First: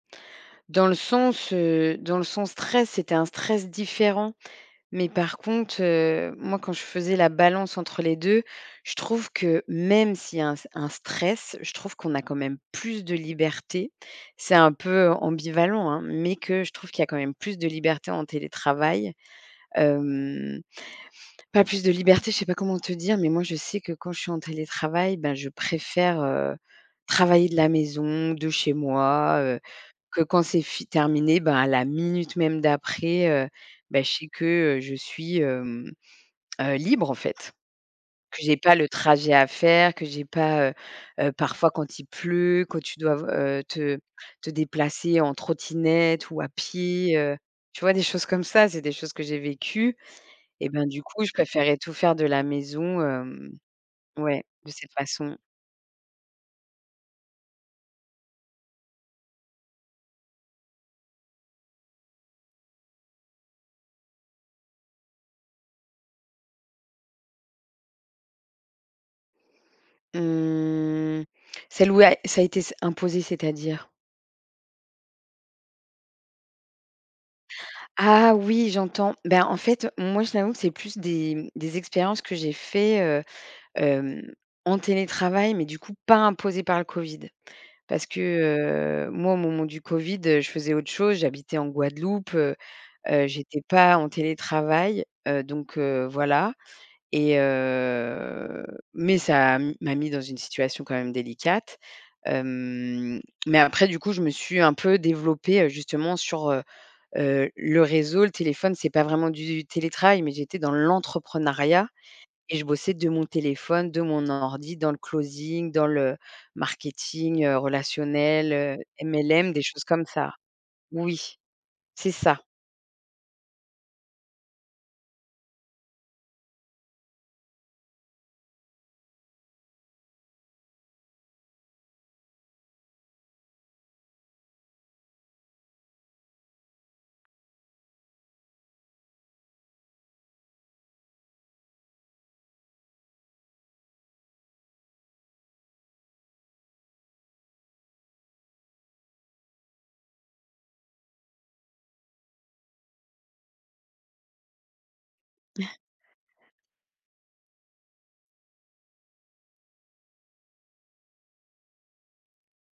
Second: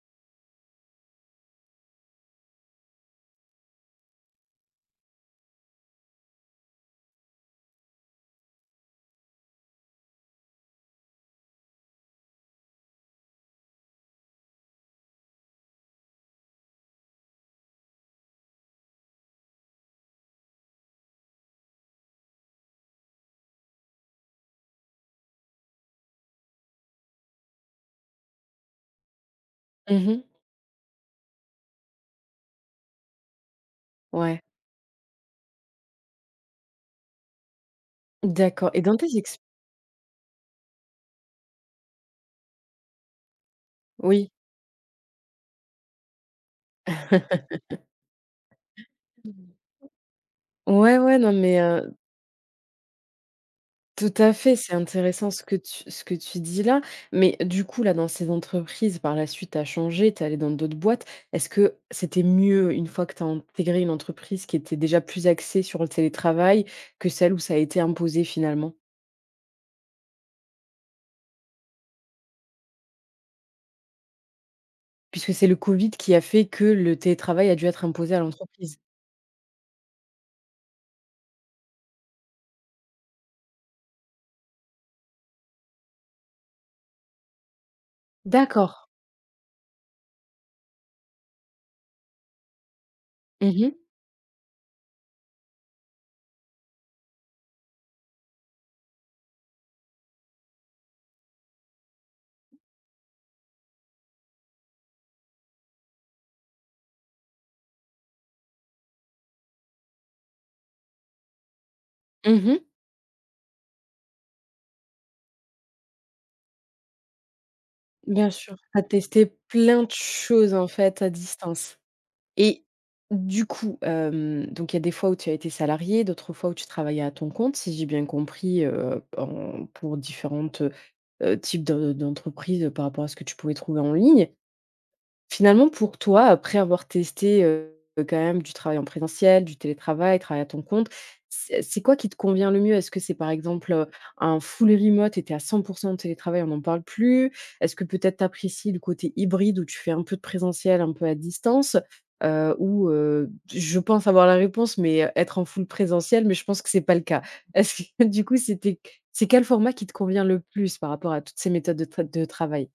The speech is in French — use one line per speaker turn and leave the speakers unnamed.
Dans le sens, heu, dans le sens stress, c'était un stress différent. Mais par contre, heu, moi quand je faisais la balance entre les 2, je trouve que même s'il y a un un stress, je trouve qu'on a quand même plus de liberté. C'est un peu ambivalent hein, mais que je trouve qu'il y a quand même plus de liberté en télétravail. Hem, pas plus de liberté, je sais pas comment te dire, mais moi je sais que quand je suis en télétravail, bah je préfère, heu, travailler de la maison, de chez moi, heu,
Mmh mh.
que quand c'est f terminé, bah à la minute même d'après, heu, bah je sais
Ouais.
que, heu, je suis, hem, heu, libre, en fait. Que j'ai
D'accord
pas
et
le
dans tes
trajet
exs
à faire, que j'ai pas, heu heu, parfois quand il pleut, que tu dois te v heu, te
Oui.
te déplacer en trottinette ou à pied, heu tu vois, des choses comme ça, c'est des choses que j'ai vécues et bah
Ouais,
du
ouais,
coup, je
non, mais
préférerais tout
heu
faire de la maison, hem
Tout à
ouais,
fait,
de
c'est
cette
intéressant
façon
ce que tu ce que tu dis là. Mais du coup là, dans ces entreprises par la suite tu as changé, tu es allée dans d'autres boîtes. Est-ce que c'était mieux une fois que tu as intégré une entreprise qui était déjà plus axée sur le télétravail que celle où ça a été imposé finalement?
Mmh. Celle où à ça a été s imposé, c'est-à-dire?
Puisque c'est le COVID qui a fait que le télétravail a dû être imposé à
Ah oui,
l'entreprise.
j'entends. Bah en fait, heu, moi, je t'avoue que c'est plus des, mmh, des expériences que j'ai fait, heu, hem, en télétravail, mais du coup pas imposées par le COVID. Parce que,
D'accord.
heu, moi au moment du COVID, heu, je faisais autre chose, j'habitais en Guadeloupe, heu heu,
Mmh
j'étais
mh.
pas en télétravail, heu, donc heu, voilà et heu, mais ça m'a mis dans une situation quand même délicate. Hem, mais après du coup, je me suis un peu développée, heu, justement sur, heu heu, le réseau, le téléphone, c'est pas vraiment du télétravail, mais j'étais dans l'entrepreneuriat
Mmh
et
mh.
je bossais de mon téléphone, de mon ordi, dans le closing, dans le marketing, heu,
Bien
relationnel,
sûr.
heu,
Tu as testé
MLM, des
plein
choses
de
comme ça
choses, en fait, à
oui,
distance?
c'est ça.
Et du coup, hem, donc il y a des fois où tu as été salariée, d'autres fois où tu travaillais à ton compte, si j'ai bien compris, heu, en pour différents, heu, types de d'entreprises, heu, par rapport à ce que tu pouvais trouver en ligne. Finalement, pour toi, après avoir testé, heu, quand même du travail en présentiel, du télétravail, travail à ton compte, c'est c'est quoi qui te convient le mieux? Est-ce que c'est, par exemple, heu, un full remote et tu es à 100 % en télétravail, on n'en parle plus? Est-ce que peut-être tu apprécies le côté hybride où tu fais un peu de présentiel, un peu à distance? Heu, ou heu, je pense avoir la réponse, mais heu, être en full présentiel, mais je pense que c'est pas le cas. Est-ce que du coup, c'était c'est quel format qui te convient le plus par rapport à toutes ces méthodes de t de travail?